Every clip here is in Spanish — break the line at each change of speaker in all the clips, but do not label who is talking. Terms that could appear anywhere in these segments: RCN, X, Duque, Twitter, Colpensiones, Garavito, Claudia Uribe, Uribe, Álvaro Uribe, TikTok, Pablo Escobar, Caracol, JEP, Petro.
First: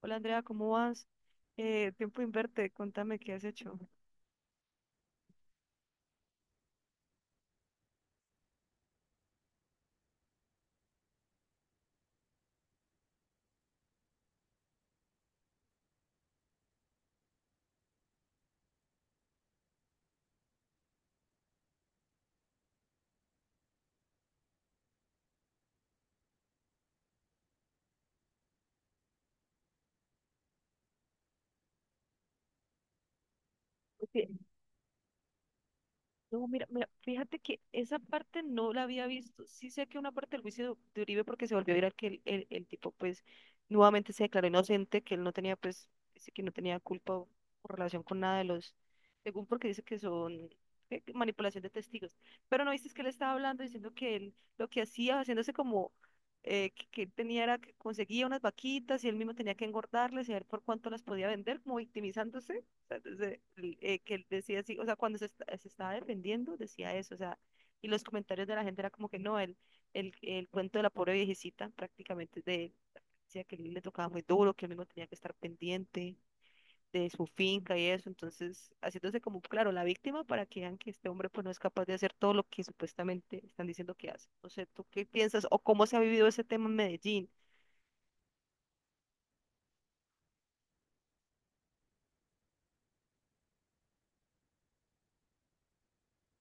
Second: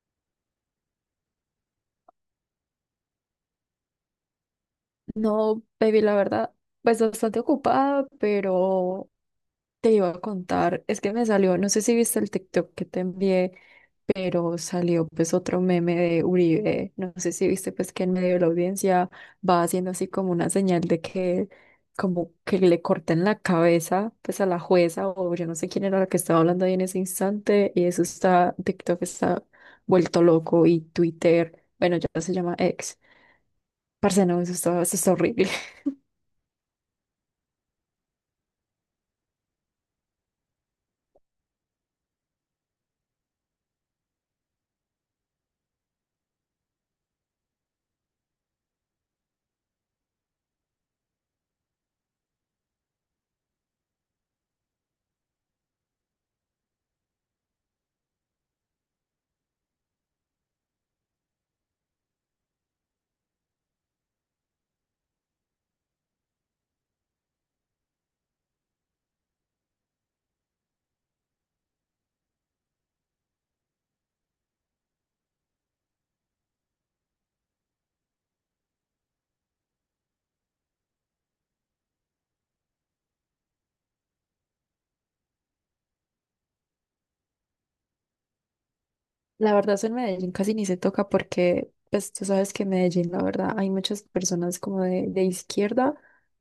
Hola Andrea, ¿cómo vas? Tiempo inverte, contame qué has hecho.
No, baby, la verdad, pues bastante ocupada, pero te iba a contar, es que me salió, no sé si viste el TikTok que te envié, pero salió pues otro meme de Uribe, no sé si viste pues que en medio de la audiencia va haciendo así como una señal de que como que le corten la cabeza pues a la jueza o yo no sé quién era la que estaba hablando ahí en ese instante y eso está, TikTok está vuelto loco y Twitter, bueno, ya se llama X. Parce,
Sí.
no, eso está horrible.
No, mira, mira, fíjate que esa parte no la había visto. Sí sé que una parte del juicio de Uribe porque se volvió a viral que el tipo pues nuevamente se declaró inocente, que él no tenía pues, dice que no tenía culpa o relación con nada de los, según porque dice que son ¿qué? Que manipulación de testigos. Pero no viste es que él estaba hablando diciendo que él lo que hacía, haciéndose como que él tenía era que conseguía unas vaquitas y él mismo tenía que engordarlas y a ver por cuánto las podía vender, como victimizándose sea, desde que él decía así, o sea, cuando se, se estaba defendiendo, decía eso, o sea, y los comentarios de la gente era como que no, el, el cuento de la pobre viejecita prácticamente es de él, decía que él le tocaba muy duro, que él mismo tenía que estar pendiente de su finca y eso, entonces haciéndose como, claro, la víctima para que vean que este hombre pues no es capaz de hacer todo lo que supuestamente están diciendo que hace. No sé, ¿tú qué piensas o cómo se ha vivido ese tema en Medellín?
La verdad, eso en Medellín casi ni se toca porque, pues tú sabes que en Medellín, la verdad, hay muchas personas como de izquierda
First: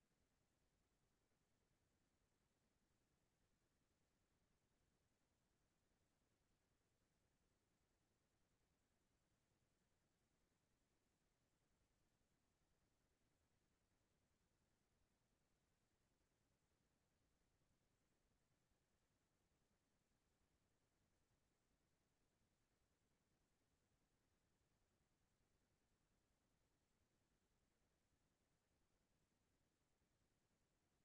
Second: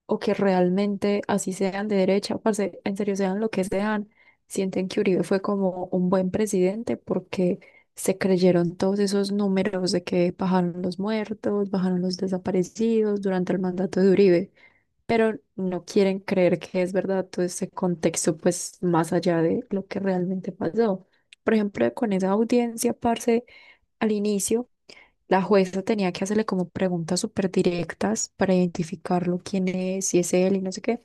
o que realmente, así sean de derecha, parce, en serio sean lo que sean, sienten que Uribe fue como un buen presidente porque se creyeron todos esos números de que bajaron los muertos, bajaron los desaparecidos durante el mandato de Uribe, pero no quieren creer que es verdad todo ese contexto, pues más allá de lo que realmente pasó. Por ejemplo, con esa audiencia, parce, al inicio, la jueza tenía que hacerle como preguntas súper directas para identificarlo, quién es, si es él y no sé qué.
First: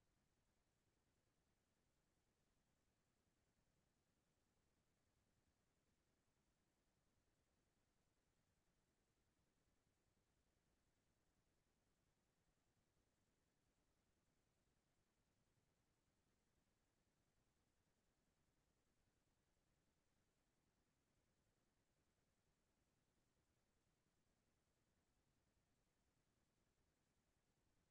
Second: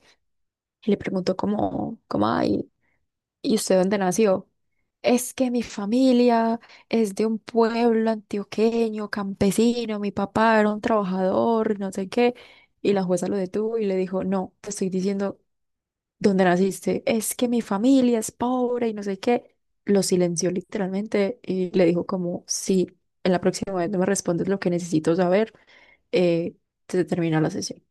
Y le preguntó ay, ¿y usted dónde nació? Es que mi familia es de un pueblo antioqueño, campesino, mi papá era un trabajador, no sé qué. Y la jueza lo detuvo y le dijo, no, te estoy diciendo, ¿dónde naciste? Es que mi familia es pobre y no sé qué. Lo silenció literalmente y le dijo como, si en la próxima vez no me respondes lo que necesito saber, eh, se termina la sesión.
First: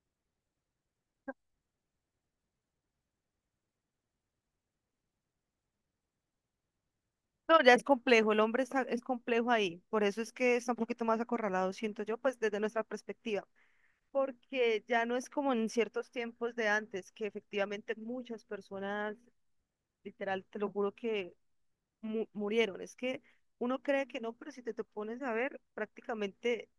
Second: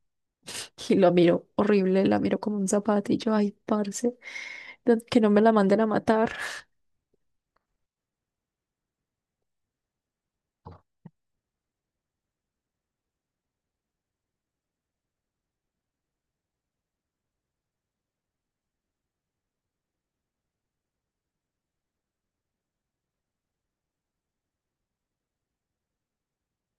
Y lo miró horrible, la miró como un zapato y yo, ay, parce, que no me la manden a matar.
No, ya es complejo, el hombre está, es complejo ahí, por eso es que está un poquito más acorralado, siento yo, pues desde nuestra perspectiva, porque ya no es como en ciertos tiempos de antes, que efectivamente muchas personas, literal, te lo juro que murieron, es que uno cree que no, pero si te, te pones a ver prácticamente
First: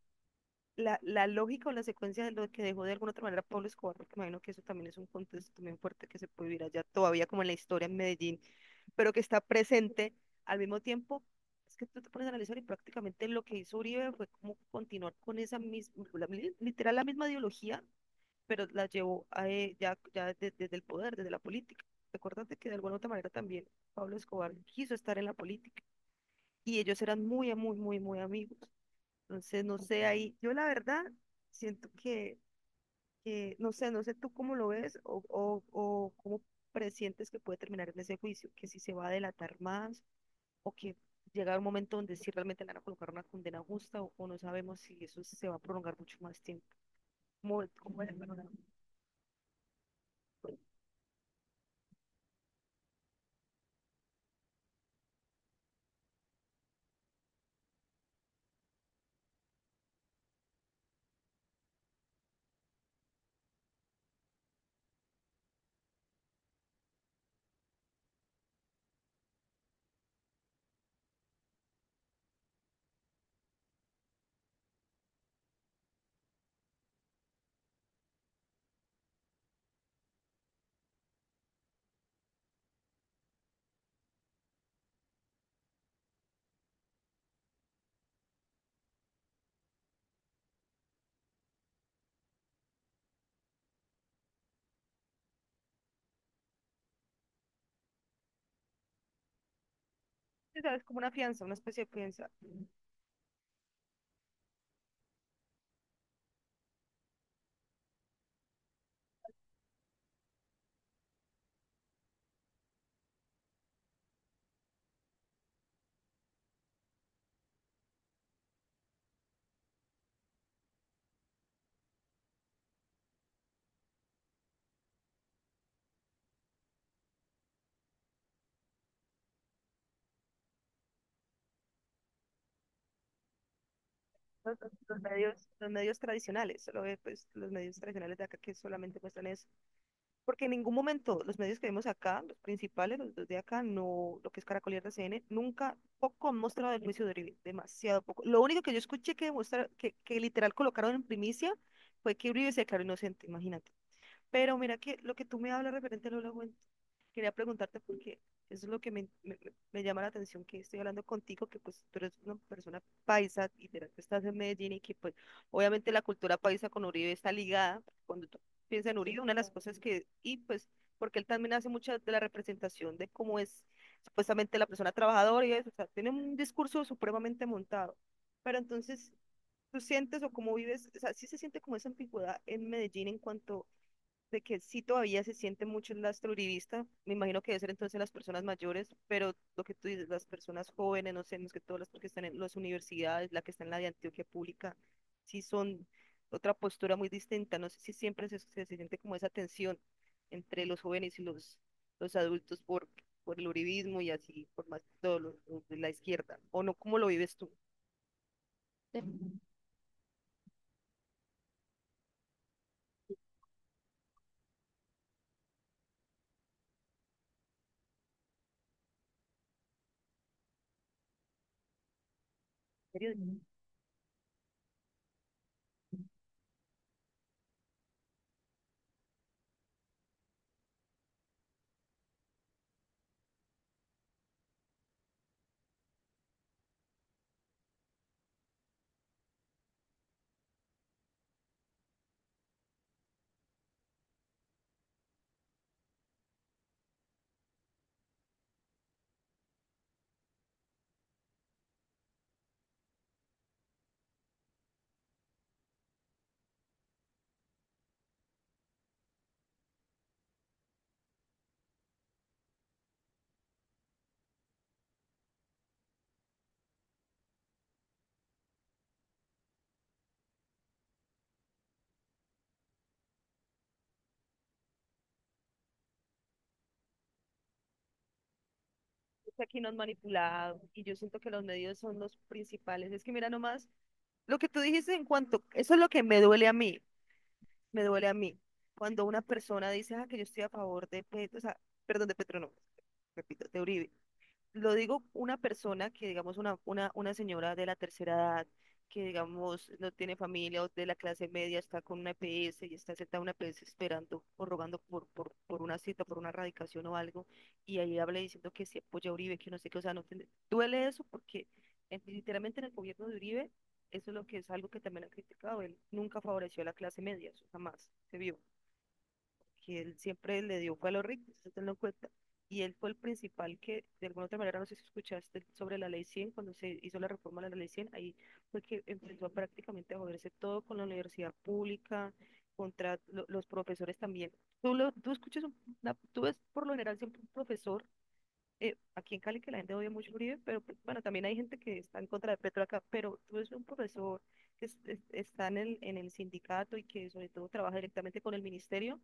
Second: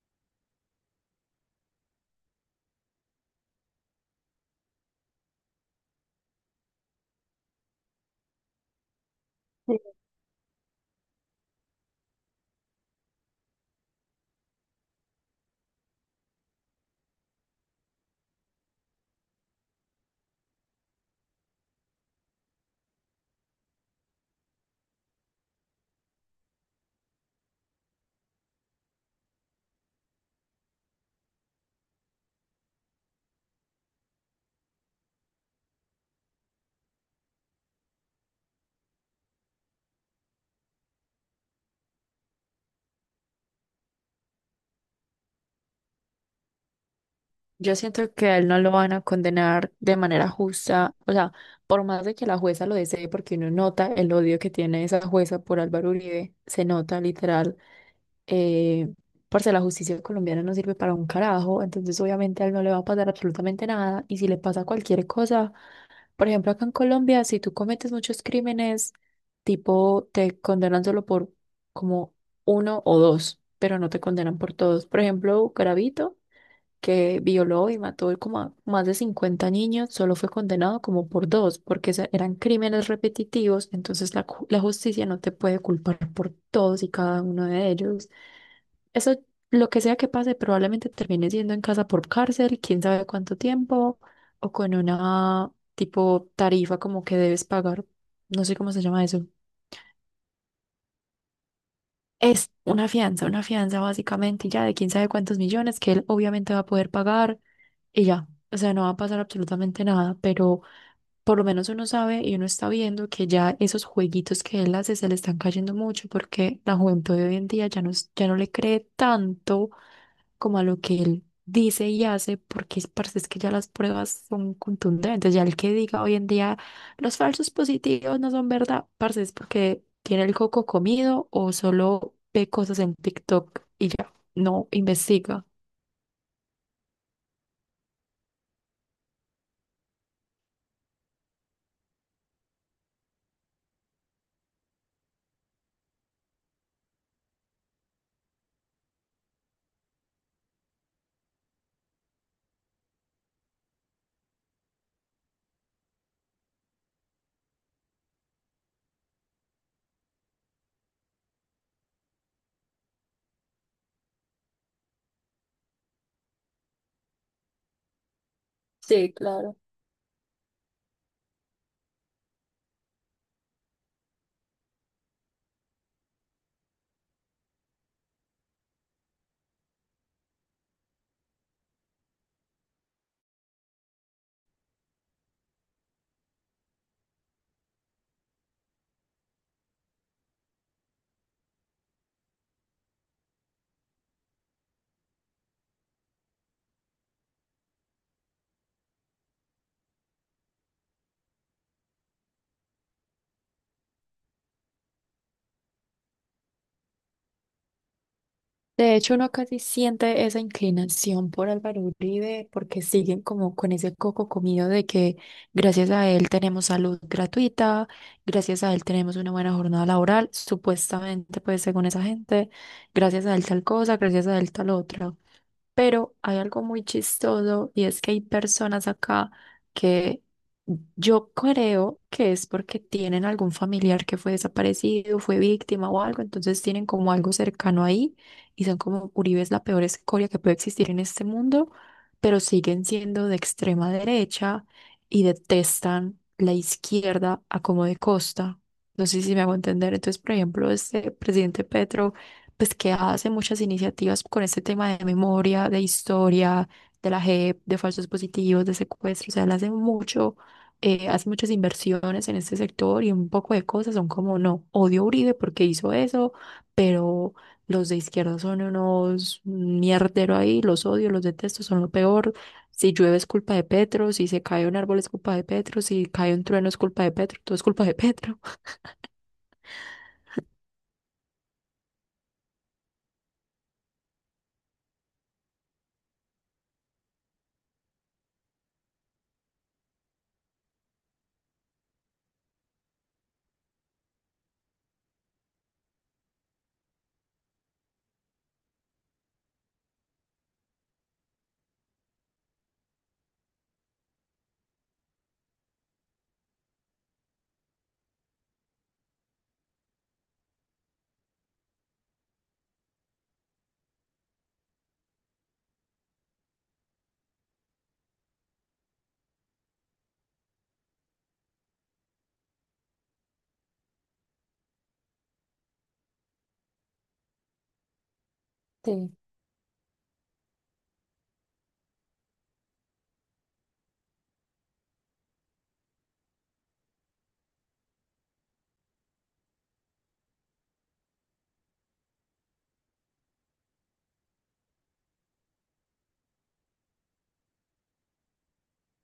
la, la lógica o la secuencia de lo que dejó de alguna otra manera Pablo Escobar, porque me imagino que eso también es un contexto también fuerte que se puede vivir allá todavía como en la historia en Medellín pero que está
Sí.
presente al mismo tiempo. Es que tú te pones a analizar y prácticamente lo que hizo Uribe fue como continuar con esa misma, literal la misma ideología, pero la llevó a, ya, ya desde, el poder, desde la política. Recuérdate que de alguna u otra manera también Pablo Escobar quiso estar en la política y ellos eran muy, muy, muy, muy amigos. Entonces, no sé, ahí yo la verdad siento que no sé, no sé tú cómo lo ves o cómo presientes que puede terminar en ese juicio, que si se va a delatar más o que llega un momento donde sí realmente le van a colocar una condena justa o no sabemos si eso se va a prolongar mucho más tiempo. Como,
Yo
como,
siento
¿sabes?
que a él no lo van a condenar de manera justa, o sea, por más de que la jueza lo desee, porque uno nota el odio que tiene esa jueza por Álvaro Uribe, se nota literal. Eh, Parce, la justicia colombiana no sirve para un carajo, entonces obviamente a él no le va a pasar absolutamente nada. Y si le pasa cualquier cosa, por ejemplo, acá en Colombia, si tú cometes muchos crímenes, tipo te condenan solo por como uno o dos, pero no te condenan por todos. Por ejemplo, Garavito, que violó y mató como a más de 50 niños, solo fue condenado como por dos, porque eran crímenes repetitivos, entonces la justicia no te puede culpar por todos y cada uno de ellos. Eso, lo que sea que pase, probablemente termine siendo en casa por cárcel, quién sabe cuánto tiempo, o con una tipo tarifa como que debes pagar, no sé cómo se llama eso.
Como una fianza, una especie de fianza.
Es una fianza básicamente y ya de quién sabe cuántos millones que él obviamente va a poder pagar y ya. O sea, no va a pasar absolutamente nada, pero por lo menos uno sabe y uno está viendo que ya esos jueguitos que él hace se le están cayendo mucho porque la juventud de hoy en día ya no, ya no le cree tanto como a lo que él dice y hace, porque es parce, es que ya las pruebas son contundentes. Ya el que diga hoy en día los falsos positivos no son verdad, parce, es porque tiene el coco comido o solo ve cosas en TikTok y ya
Los,
no investiga.
los medios tradicionales, solo ve, pues, los medios tradicionales de acá que solamente muestran eso. Porque en ningún momento los medios que vemos acá, los principales, los dos de acá, no, lo que es Caracol y RCN, nunca, poco han mostrado el juicio de Uribe, demasiado poco. Lo único que yo escuché que, que literal colocaron en primicia fue que Uribe se declaró inocente, imagínate. Pero mira que lo que tú me hablas referente a al Holocuento, quería preguntarte porque eso es lo que me, me llama la atención, que estoy hablando contigo, que pues tú eres una persona paisa, y que estás en Medellín y que pues obviamente la cultura paisa con Uribe está ligada. Cuando tú piensas en
Sí,
Uribe, una de las
claro.
cosas que, y pues porque él también hace mucha de la representación de cómo es supuestamente la persona trabajadora y eso, o sea, tiene un discurso supremamente montado. Pero entonces, ¿tú sientes o cómo vives? O sea, sí se siente como esa ambigüedad en Medellín en cuanto de que sí todavía se siente mucho el lastre uribista, me imagino que debe ser entonces las personas mayores, pero lo que tú dices, las personas jóvenes, no sé, más que todas las que están en las universidades, la que está en la de Antioquia Pública, sí son otra postura muy distinta, no sé si siempre se, se siente como esa tensión entre los jóvenes y los adultos por el uribismo y así, por más que todo lo de la izquierda, o no, ¿cómo lo vives tú?
De hecho, uno
En
casi siente esa inclinación por Álvaro Uribe porque siguen como con ese coco comido de que gracias a él tenemos salud gratuita, gracias a él tenemos una buena jornada laboral, supuestamente, pues según esa gente,
serio,
gracias a él tal cosa, gracias a él tal otra. Pero hay algo muy chistoso y es que hay personas acá que yo creo que es porque tienen algún familiar que fue desaparecido, fue víctima o algo, entonces tienen como algo cercano ahí y son como Uribe es la peor escoria que puede existir en este mundo, pero siguen siendo de extrema derecha y detestan la izquierda a como de costa. No sé si me hago entender. Entonces, por ejemplo, este presidente Petro pues que hace muchas iniciativas con este tema de memoria, de historia, de la JEP, de falsos positivos, de secuestros, o sea, él hace mucho, hace muchas inversiones en este sector y un poco de cosas son como, no, odio a Uribe porque hizo eso, pero los de izquierda son unos mierdero ahí, los odio, los detesto, son lo peor. Si llueve es culpa de Petro, si se cae un árbol es culpa de Petro, si cae un trueno es culpa de Petro, todo es culpa de Petro.
es que aquí nos han manipulado y yo siento que los medios son los principales, es que mira nomás lo que tú dijiste en cuanto, eso es lo que me duele a mí, me duele a mí. Cuando una persona dice, ah, que yo estoy a favor de Petro, o sea, perdón, de Petro no, repito, de Uribe lo digo una persona que, digamos, una señora de la tercera edad, que, digamos, no tiene familia o de la clase media, está con una EPS y está sentada en una EPS esperando o rogando por una cita, por una radicación o algo, y ahí habla diciendo que se apoya a Uribe, que no sé qué, o sea, no tiene- duele eso porque literalmente en el gobierno de Uribe, eso es lo que es algo que también han criticado, él nunca favoreció a la clase media, eso jamás se vio que él siempre le dio fue a los ricos, eso tenlo en cuenta. Y él fue el principal que, de alguna otra manera, no sé si escuchaste sobre la ley 100 cuando se hizo la reforma de la ley 100 ahí fue que
Sí.
empezó prácticamente a joderse todo con la universidad pública, contra los profesores también. Tú, lo, tú escuchas, tú ves por lo general siempre un profesor, aquí en Cali que la gente odia mucho a Uribe, pero pues, bueno, también hay gente que está en contra de Petro acá, pero tú ves un profesor que está en el sindicato y que sobre todo trabaja directamente con el ministerio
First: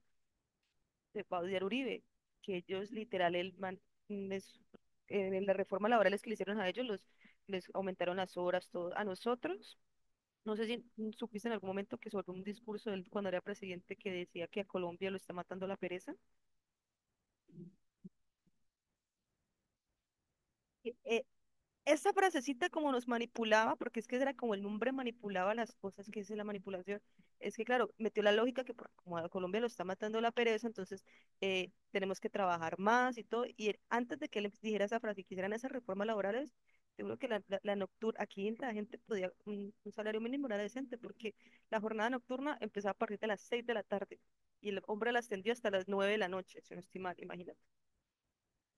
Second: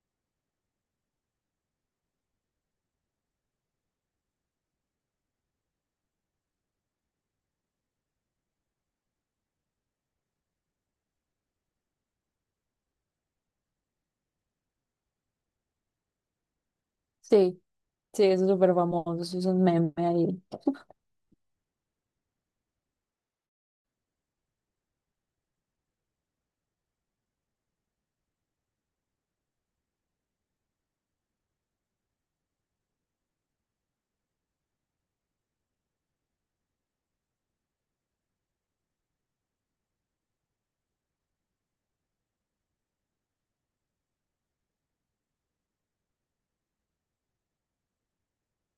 de Claudia Uribe, que ellos literal les- en la reforma laboral que le hicieron a ellos los les aumentaron las horas todo a nosotros. No sé si supiste en algún momento que sobre un discurso de él cuando era presidente que decía que a Colombia lo está matando la pereza.
Sí, sí, eso es súper famoso, eso es un meme ahí.
E- e- Esa frasecita como nos manipulaba, porque es que era como el hombre manipulaba las cosas, que es la manipulación, es que claro, metió la lógica que como a Colombia lo está matando la pereza, entonces tenemos que trabajar más y todo, antes de que él dijera esa frase, que hicieran esas reformas laborales, seguro que la nocturna, aquí la gente podía un salario mínimo era decente, porque la jornada nocturna empezaba a partir de las 6 de la tarde, y el hombre la extendió hasta las 9 de la noche, si no estoy mal, imagínate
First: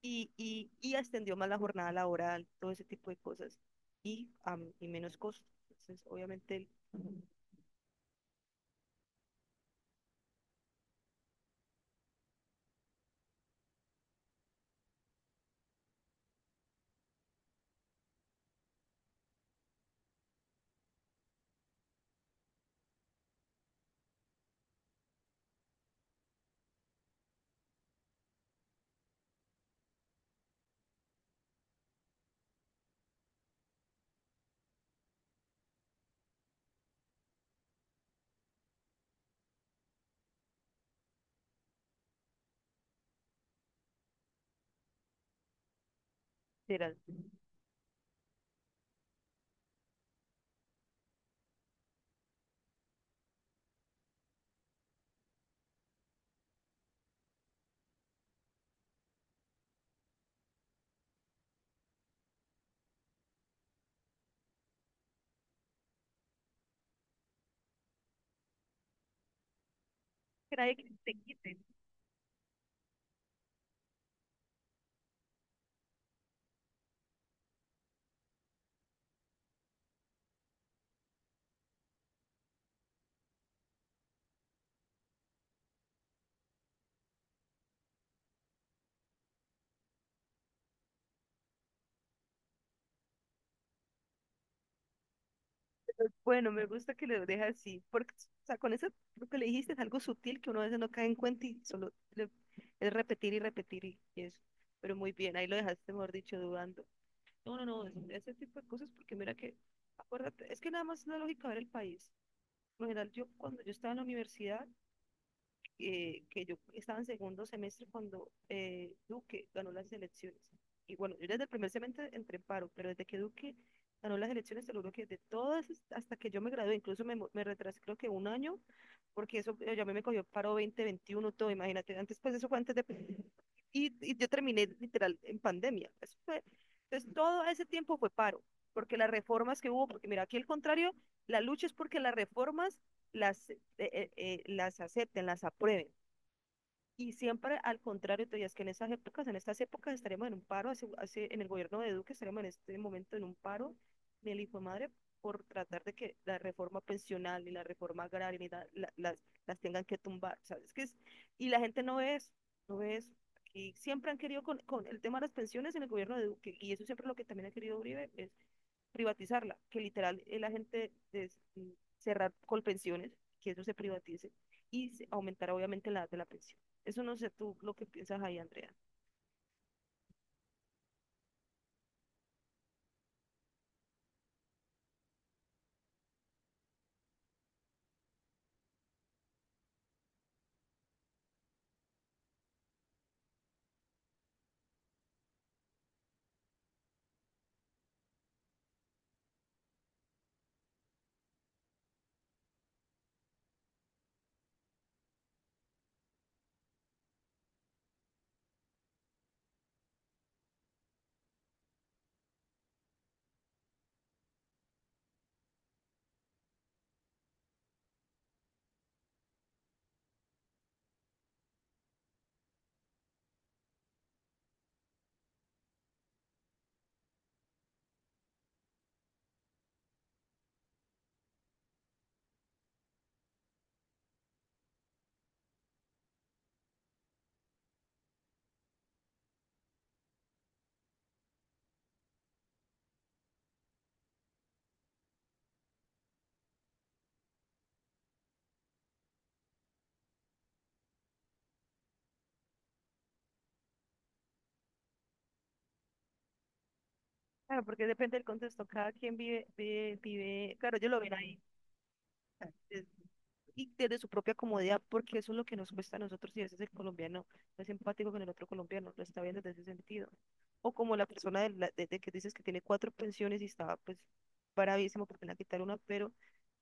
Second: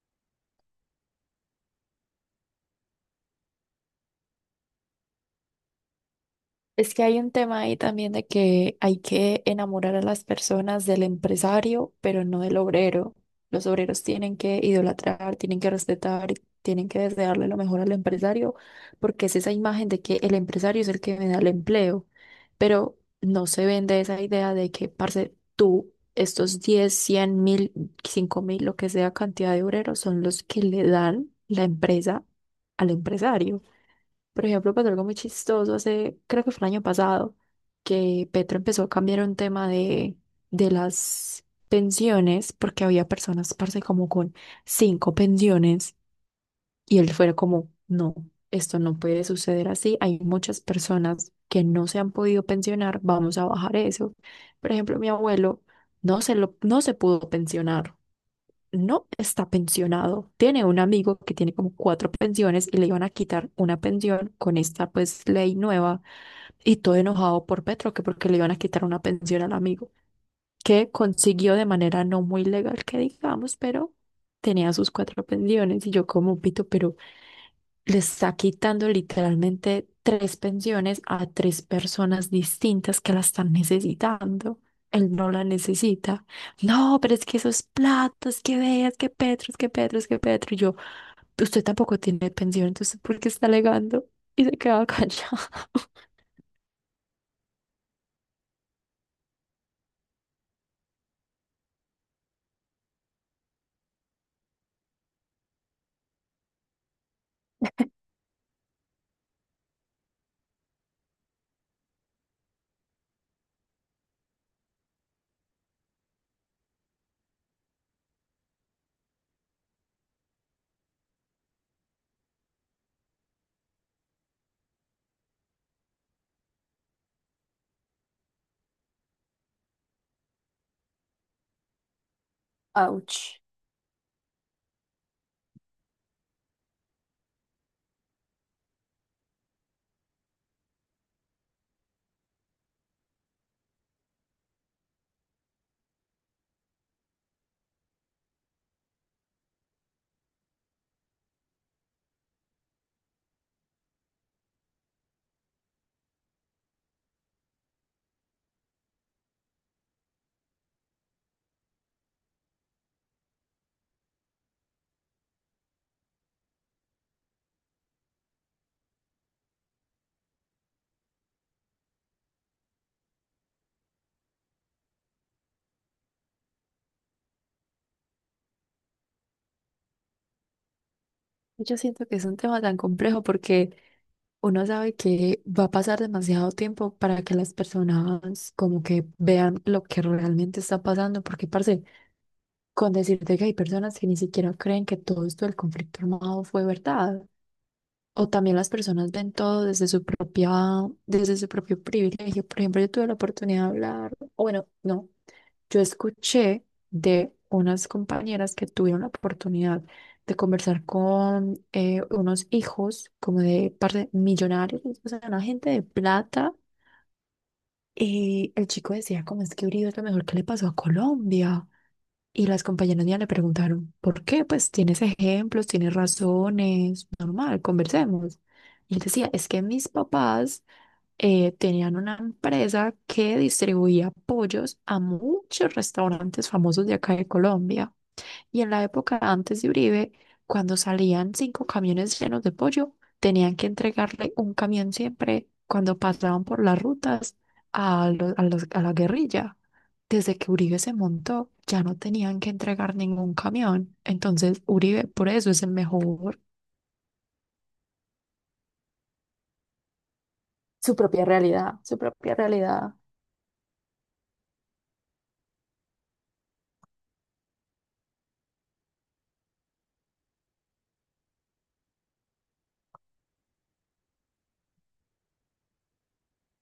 y extendió más la jornada laboral, todo ese tipo de cosas, y, y menos costo. Entonces, obviamente,
Es que hay un tema ahí también de que hay que enamorar a las personas del empresario, pero no del obrero. Los obreros tienen que idolatrar, tienen que respetar, tienen que desearle lo mejor al empresario, porque es esa imagen de que el empresario es el que me da el empleo. Pero no se vende esa idea de que, parce, tú, estos 10 100 mil, 5 mil, lo que sea cantidad de obreros, son los que le dan la empresa al empresario. Por ejemplo, pasó algo muy chistoso hace, creo que fue el año pasado, que Petro empezó a cambiar un tema de las pensiones, porque había personas, parce, como con cinco pensiones,
será
y
que
él fue como, no, esto no puede suceder así, hay muchas personas que no se han podido pensionar, vamos a bajar eso. Por ejemplo, mi abuelo no se pudo pensionar, no está pensionado. Tiene un amigo que tiene como cuatro pensiones y le iban a quitar una pensión con esta pues ley nueva y todo enojado por Petro que porque le iban a quitar una pensión al amigo
nadie que
que
te
consiguió
quite.
de manera no muy legal, que digamos, pero tenía sus cuatro pensiones y yo como pito, pero le está quitando literalmente tres pensiones a tres personas distintas que la están necesitando. Él no la necesita. No, pero es que esos platos, que veas, que Petro, es que Petro. Y yo, usted tampoco tiene pensión, entonces ¿por qué está alegando? Y se quedaba callado.
Pero bueno, me gusta que lo deje así, porque o sea, con eso lo que le dijiste es algo sutil que uno a veces no cae en cuenta y solo es repetir y repetir y eso. Pero muy bien, ahí lo dejaste, mejor dicho, dudando. No, no, no, ese tipo de cosas, porque mira que, acuérdate, es que nada más es la lógica ver el país. Por lo general, yo cuando yo estaba en la universidad, que yo estaba en segundo semestre cuando Duque ganó las elecciones. Y bueno, yo desde el primer semestre entré en paro, pero desde que Duque ganó las elecciones, te lo que de todas, hasta que yo me gradué, incluso me, me retrasé creo que un año, porque eso ya me cogió paro 2021 todo, imagínate, antes pues eso fue antes de...
Ouch.
Y, y yo terminé literal en pandemia. Eso fue, entonces todo ese tiempo fue paro, porque las reformas que hubo, porque mira, aquí al contrario, la lucha es porque las reformas las, las acepten, las aprueben. Y siempre al contrario, todavía es que en estas épocas estaremos en un paro, hace, hace, en el gobierno de Duque estaremos en este momento en un paro del hijo de madre por tratar de que la reforma pensional y la reforma agraria ni la, la, las tengan que tumbar, ¿sabes? Que es, y la gente no ve eso, no ve eso. Y siempre han querido con, el tema de las pensiones en el gobierno de Duque, y eso siempre es lo que también ha querido Uribe, es privatizarla, que literal la gente de cerrar Colpensiones, que eso se privatice y aumentar obviamente la edad de la pensión. Eso no sé tú lo que piensas ahí, Andrea.
Yo siento que es un tema tan complejo porque uno sabe que va a pasar demasiado tiempo para que las personas como que vean lo que realmente está pasando, porque parce, con decirte que hay personas que ni siquiera creen que todo esto del conflicto armado fue verdad. O también las personas ven todo desde su propia, desde su propio privilegio. Por ejemplo, yo tuve la oportunidad de hablar, o bueno, no, yo escuché de unas compañeras que tuvieron la oportunidad de conversar con unos hijos como de parte millonarios, o sea, una gente de plata. Y el chico decía, como es que Uribe es lo mejor que le pasó a Colombia. Y las compañeras mías le preguntaron, ¿por qué? Pues tienes ejemplos, tienes razones, normal, conversemos. Y él decía, es que mis papás tenían una empresa que distribuía pollos a muchos restaurantes famosos de acá de Colombia. Y en la época antes de Uribe, cuando salían cinco camiones llenos de pollo, tenían que entregarle un camión siempre cuando pasaban por las rutas a, a la guerrilla. Desde que Uribe se montó, ya no tenían que entregar ningún camión. Entonces, Uribe por eso es el mejor.
Claro, porque depende del contexto. Cada quien vive, vive, vive, claro, ellos
Su
lo ven
propia
ahí
realidad, su propia
desde-
realidad.
Y desde su propia comodidad, porque eso es lo que nos cuesta a nosotros y a veces el colombiano no es empático con el otro colombiano, lo está viendo desde ese sentido. O como la persona de que dices que tiene cuatro pensiones y está pues bravísimo porque le han quitado una, pero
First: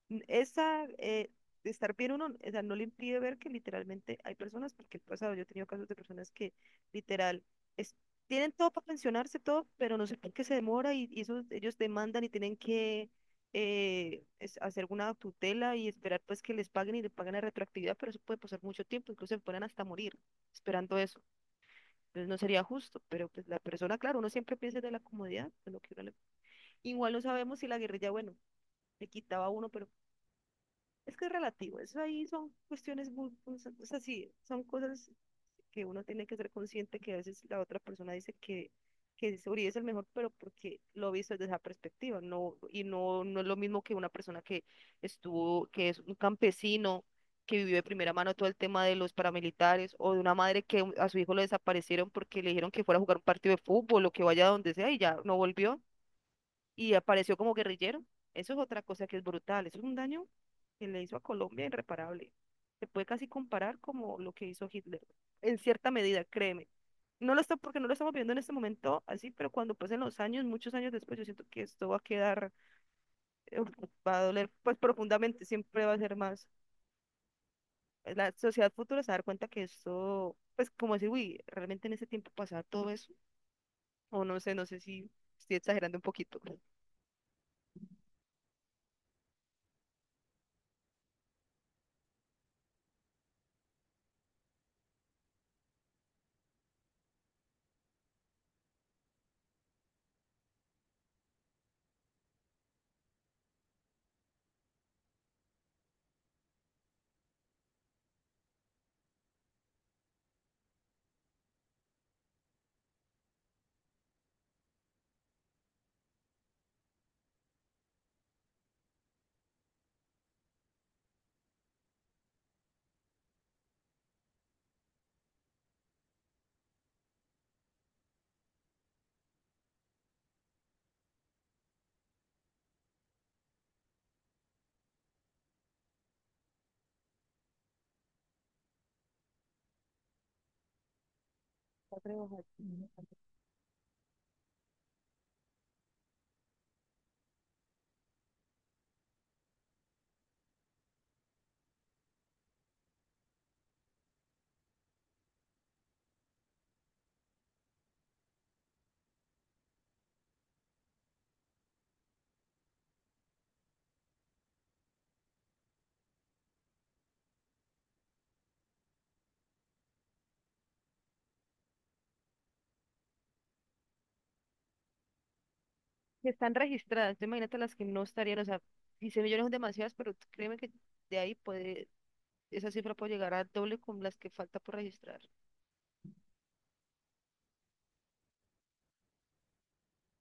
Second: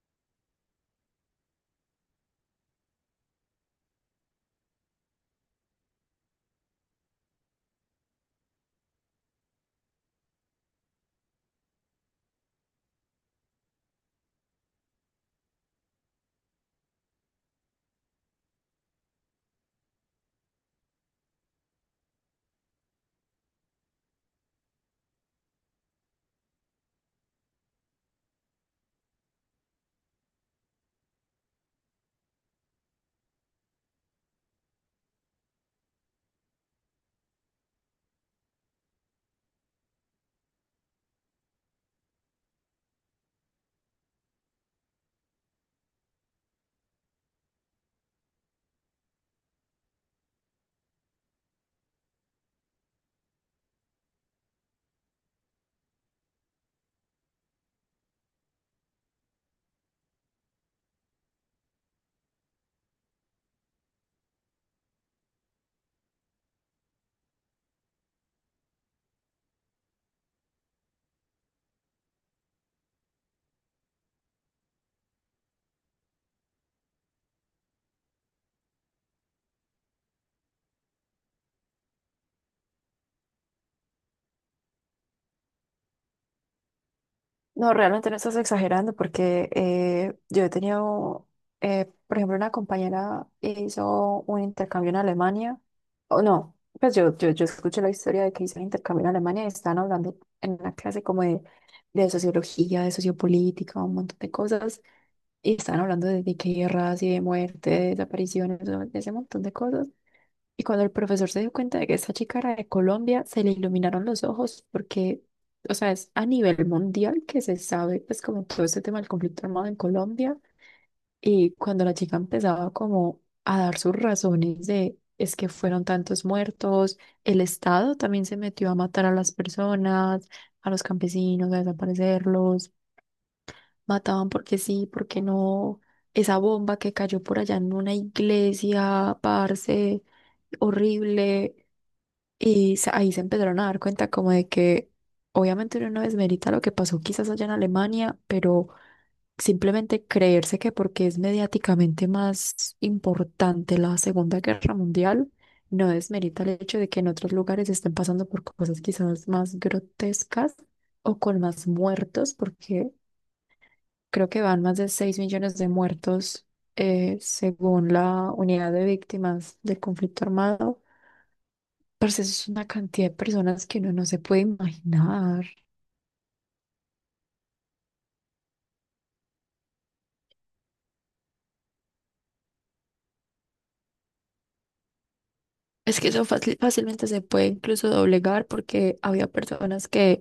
esa, de estar bien uno, o sea, no le impide ver que literalmente hay personas, porque el pasado yo he tenido casos de personas que literal es- tienen todo para pensionarse, todo, pero no sé por qué se demora y eso, ellos demandan y tienen que hacer una tutela y esperar pues que les paguen y le paguen la retroactividad, pero eso puede pasar mucho tiempo, incluso se pueden hasta morir esperando eso. Entonces no sería justo, pero pues la persona, claro, uno siempre piensa de la comodidad, de lo que uno. Igual no sabemos si la guerrilla, bueno, le quitaba a uno, pero es que es relativo, eso ahí son cuestiones muy, pues, o sea, sí, son cosas que uno tiene que ser consciente que a veces la otra persona dice que, que Uribe es el mejor, pero porque lo he visto desde esa perspectiva, no, y no es lo mismo que una persona que estuvo, que es un campesino, que vivió de primera mano todo el tema de los paramilitares, o de una madre que a su hijo lo desaparecieron porque le dijeron que fuera a jugar un partido de fútbol o que vaya a donde sea y ya no volvió y apareció como guerrillero. Eso es otra cosa que es brutal, eso es un daño que le hizo a Colombia irreparable. Se puede casi comparar como lo que hizo Hitler, en cierta medida, créeme. No lo está porque no lo estamos viendo en este momento así, pero cuando pasen los años, muchos años después, yo siento que esto va a quedar, eh, va a doler pues profundamente, siempre va a ser más. Pues, la sociedad futura se va a dar cuenta que esto, pues como decir, uy, realmente en ese tiempo pasaba todo eso, o no sé, no sé si estoy exagerando un poquito.
No, realmente no estás exagerando porque yo he tenido, por ejemplo, una compañera hizo un intercambio en Alemania, o no, pues yo escuché la historia de que hizo un intercambio en Alemania y estaban hablando en una clase como de sociología, de sociopolítica, un montón de cosas, y estaban hablando de guerras y de muerte, de desapariciones, de ese montón de cosas. Y cuando el profesor se dio cuenta de que esa chica era de Colombia, se le iluminaron los ojos porque, o sea, es a nivel mundial que se sabe, pues como todo este tema del conflicto armado en Colombia. Y cuando la chica empezaba como a dar sus razones de es que fueron tantos muertos, el Estado también se metió a matar a las personas, a los campesinos, a desaparecerlos, mataban porque sí, porque no, esa bomba que cayó por allá en una iglesia, parce, horrible.
Va a trabajar.
Y ahí se empezaron a dar cuenta como de que obviamente uno no desmerita lo que pasó quizás allá en Alemania, pero simplemente creerse que porque es mediáticamente más importante la Segunda Guerra Mundial, no desmerita el hecho de que en otros lugares estén pasando por cosas quizás más grotescas o con más muertos, porque creo que van más de 6 millones de muertos, según la unidad de víctimas del conflicto armado. Parce, eso es una cantidad de personas que uno no se puede imaginar.
Que están registradas. Tú imagínate las que no estarían, o sea, 15 millones son demasiadas, pero créeme que de ahí puede, esa cifra puede llegar a doble con las que falta por registrar.
Es que eso fácilmente se puede incluso doblegar porque había personas que,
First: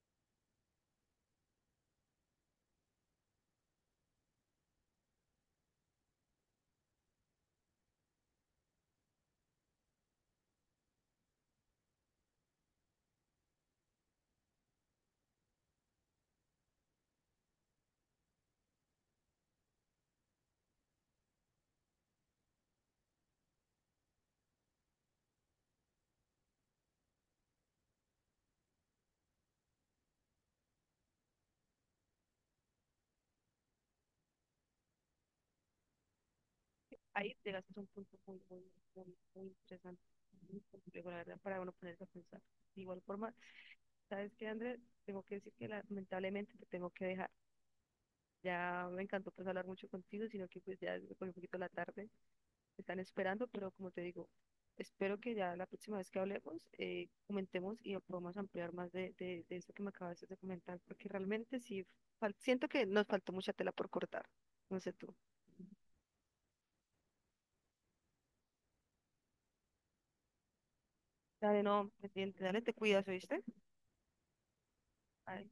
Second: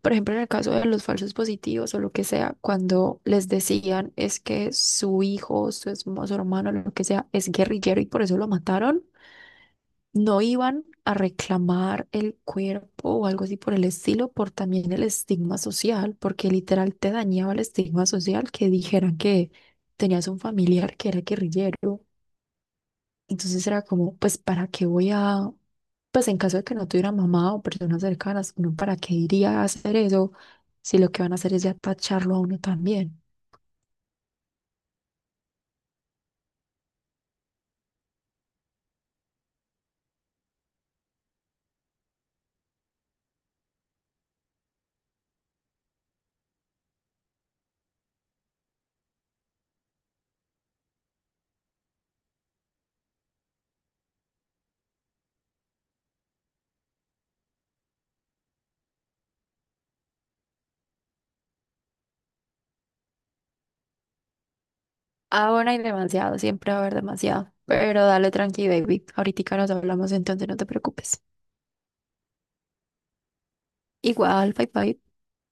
por ejemplo, en el caso de los falsos positivos o lo que sea, cuando les decían es que su hijo, su hermano, lo que sea, es guerrillero y por eso lo mataron, no iban a reclamar el cuerpo o algo así por el estilo, por también el estigma social, porque literal te dañaba el estigma social que dijeran que tenías un familiar que era guerrillero. Entonces era como, pues, ¿para qué voy a, pues en caso de que no tuviera mamá o personas cercanas, uno para qué iría a hacer eso si lo que van a hacer es ya tacharlo a uno también?
Ahí te gastas un punto muy, muy, muy, muy interesante, muy complejo, la verdad, para uno ponerse a pensar. De igual forma, ¿sabes qué, Andrés? Tengo que decir que lamentablemente te tengo que dejar. Ya me encantó pues hablar mucho contigo, sino que pues ya se me cogió un poquito la tarde. Están esperando, pero como te digo, espero que ya la próxima vez que hablemos, comentemos y podamos ampliar más de eso que me acabas de comentar, porque realmente sí, siento que nos faltó mucha tela por cortar, no sé tú.
Ah, bueno, hay demasiado, siempre va a haber demasiado. Pero dale tranqui, baby. Ahorita nos hablamos, entonces no te preocupes.
Dale, no, pendiente, dale, te cuidas, ¿oíste?
Igual, bye bye.
Ay,